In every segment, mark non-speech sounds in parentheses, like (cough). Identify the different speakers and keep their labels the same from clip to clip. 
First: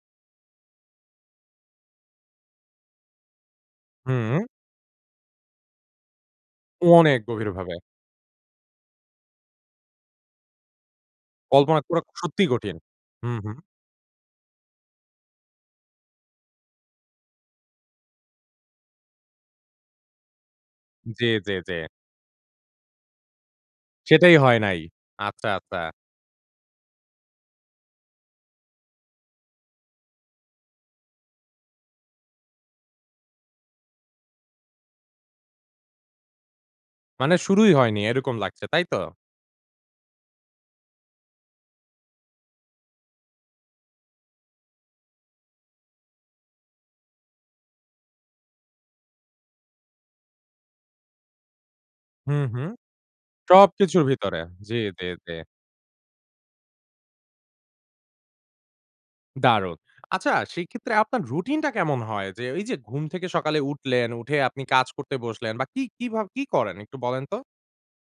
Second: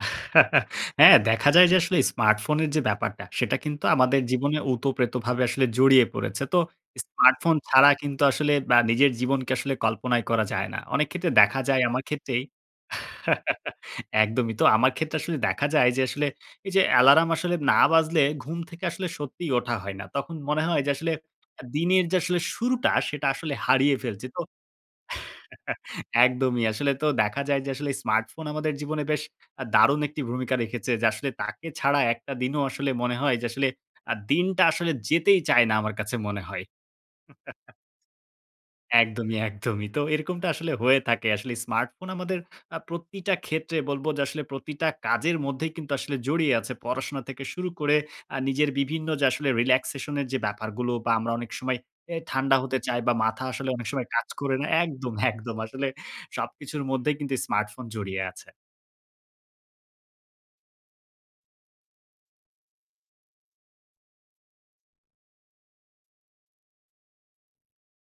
Speaker 1: (laughs) হ্যাঁ, দেখা যায় যে আসলে স্মার্টফোনের যে ব্যাপারটা সেটা কিন্তু আমাদের
Speaker 2: হুম।
Speaker 1: জীবনে উতপ্রতভাবে আসলে জড়িয়ে পড়েছে। তো
Speaker 2: অনেক
Speaker 1: স্মার্টফোন
Speaker 2: গভীরভাবে।
Speaker 1: ছাড়া কিন্তু আসলে বা নিজের জীবনকে আসলে কল্পনায় করা যায় না। অনেক ক্ষেত্রে দেখা
Speaker 2: কল্পনা
Speaker 1: যায়
Speaker 2: করা
Speaker 1: আমার ক্ষেত্রেই
Speaker 2: সত্যিই কঠিন। হুম, হুম।
Speaker 1: (laughs) একদমই তো। আমার ক্ষেত্রে আসলে দেখা যায় যে আসলে এই যে অ্যালার্ম আসলে না বাজলে ঘুম থেকে আসলে সত্যিই ওঠা হয় না। তখন মনে হয় যে আসলে
Speaker 2: জি, জি, জি।
Speaker 1: দিনের যে আসলে শুরুটা সেটা আসলে হারিয়ে ফেলছি
Speaker 2: সেটাই
Speaker 1: তো
Speaker 2: হয় নাই। আচ্ছা, আচ্ছা।
Speaker 1: একদমই। আসলে তো দেখা যায় যে আসলে স্মার্টফোন আমাদের জীবনে বেশ দারুণ একটি ভূমিকা রেখেছে। যে আসলে তাকে ছাড়া একটা দিনও আসলে মনে হয় যে আসলে আ দিনটা আসলে যেতেই চায় না আমার কাছে মনে হয়।
Speaker 2: মানে শুরুই
Speaker 1: (laughs)
Speaker 2: হয়নি এরকম লাগছে, তাই তো?
Speaker 1: একদমই, একদমই। তো এরকমটা আসলে হয়ে থাকে। আসলে স্মার্টফোন আমাদের আ প্রতিটা ক্ষেত্রে বলব যে আসলে প্রতিটা কাজের মধ্যেই কিন্তু আসলে জড়িয়ে আছে। পড়াশোনা থেকে শুরু করে আ নিজের বিভিন্ন যে আসলে রিল্যাক্সেশন এর যে ব্যাপারগুলো বা আমরা অনেক সময় এ
Speaker 2: হুম,
Speaker 1: ঠান্ডা
Speaker 2: হুম।
Speaker 1: হতে চাই বা মাথা
Speaker 2: সব
Speaker 1: আসলে অনেক
Speaker 2: কিছুর
Speaker 1: সময় কাজ
Speaker 2: ভিতরে।
Speaker 1: করে না।
Speaker 2: জি, জি,
Speaker 1: একদম,
Speaker 2: জি।
Speaker 1: একদম। আসলে সবকিছুর মধ্যেই কিন্তু স্মার্টফোন জড়িয়ে আছে।
Speaker 2: দারুন। আচ্ছা, সেইক্ষেত্রে আপনার রুটিন টা কেমন হয়? যে এই যে ঘুম থেকে সকালে উঠলেন উঠে আপনি কাজ করতে বসলেন বা কি, কি ভাবে কি করেন একটু বলেন তো?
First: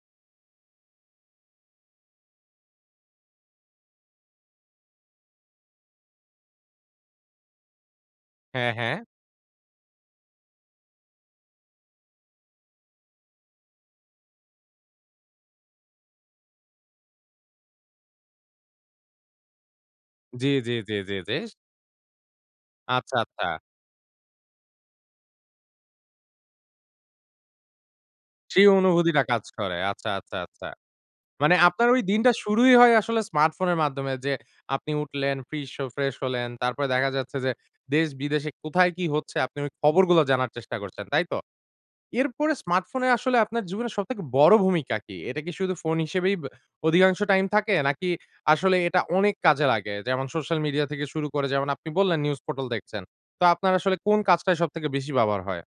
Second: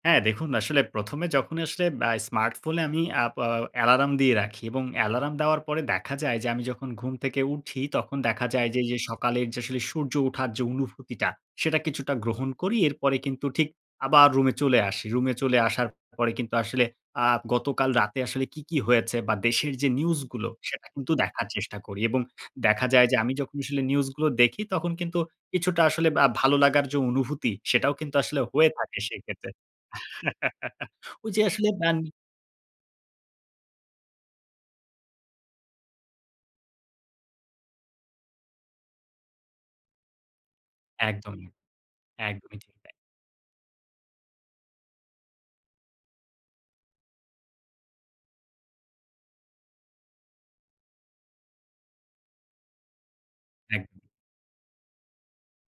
Speaker 1: হ্যাঁ দেখুন আসলে প্রথমে যখন আসলে আ স্মার্টফোনে আমি আ বা অ্যালার্ম র্দিয়ে রাখি এবং অ্যালার্ম দেওয়ার পরে দেখা যায় যে আমি যখন ঘুম থেকে উঠি তখন দেখা যায়
Speaker 2: হ্যাঁ,
Speaker 1: যে
Speaker 2: হ্যাঁ।
Speaker 1: এই সকালের যে আসলে সূর্য উঠার যে অনুভূতিটা সেটা কিছুটা গ্রহণ করি। এরপরে কিন্তু ঠিক আবার রুমে চলে আসি। রুমে চলে আসার পরে কিন্তু আসলে আ গতকাল রাতে আসলে কী, কী হয়েছে বা দেশের যে নিউজ
Speaker 2: জি,
Speaker 1: গুলো
Speaker 2: জি,
Speaker 1: সেটা
Speaker 2: জি,
Speaker 1: কিন্তু
Speaker 2: জি
Speaker 1: দেখার
Speaker 2: যেস
Speaker 1: চেষ্টা করি এবং দেখা যায় যে
Speaker 2: আচ্ছা,
Speaker 1: আমি
Speaker 2: আচ্ছা।
Speaker 1: যখন আসলে নিউজগুলো দেখি তখন কিন্তু কিছুটা আসলে আ ভালো লাগার যে অনুভূতি সেটাও কিন্তু আসলে
Speaker 2: সেই
Speaker 1: হয়ে থাকে
Speaker 2: অনুভূতিটা কাজ
Speaker 1: সেক্ষেত্রে।
Speaker 2: করে। আচ্ছা, আচ্ছা, আচ্ছা।
Speaker 1: (laughs) ওইযে
Speaker 2: মানে
Speaker 1: আসলে
Speaker 2: আপনার
Speaker 1: বান
Speaker 2: ওই দিনটা শুরুই হয় আসলে স্মার্টফোনের মাধ্যমে যে আপনি উঠলেন, ফিশ অ ফ্রেশ হলেন, তারপরে দেখা যাচ্ছে যে দেশ বিদেশে কোথায় কি হচ্ছে আপনি ওই খবরগুলো জানার চেষ্টা করছেন। তাই তো?
Speaker 1: একদমই।
Speaker 2: এরপরে
Speaker 1: একদমই ঠিক তাই।
Speaker 2: স্মার্টফোনে আসলে আপনার জীবনের সবথেকে বড় ভূমিকা কি? এটা কি শুধু ফোন হিসেবেই বে অধিকাংশ টাইম থাকে নাকি আসলে এটা অনেক কাজে লাগে। যেমন সোশ্যাল মিডিয়া থেকে শুরু করে যেমন আপনি বললেন নিউজ পোর্টাল দেখছেন। তা আপনার
Speaker 1: একদম।
Speaker 2: আসলে কোন কাজটায় সবথেকে বেশি ব্যবহার হয়?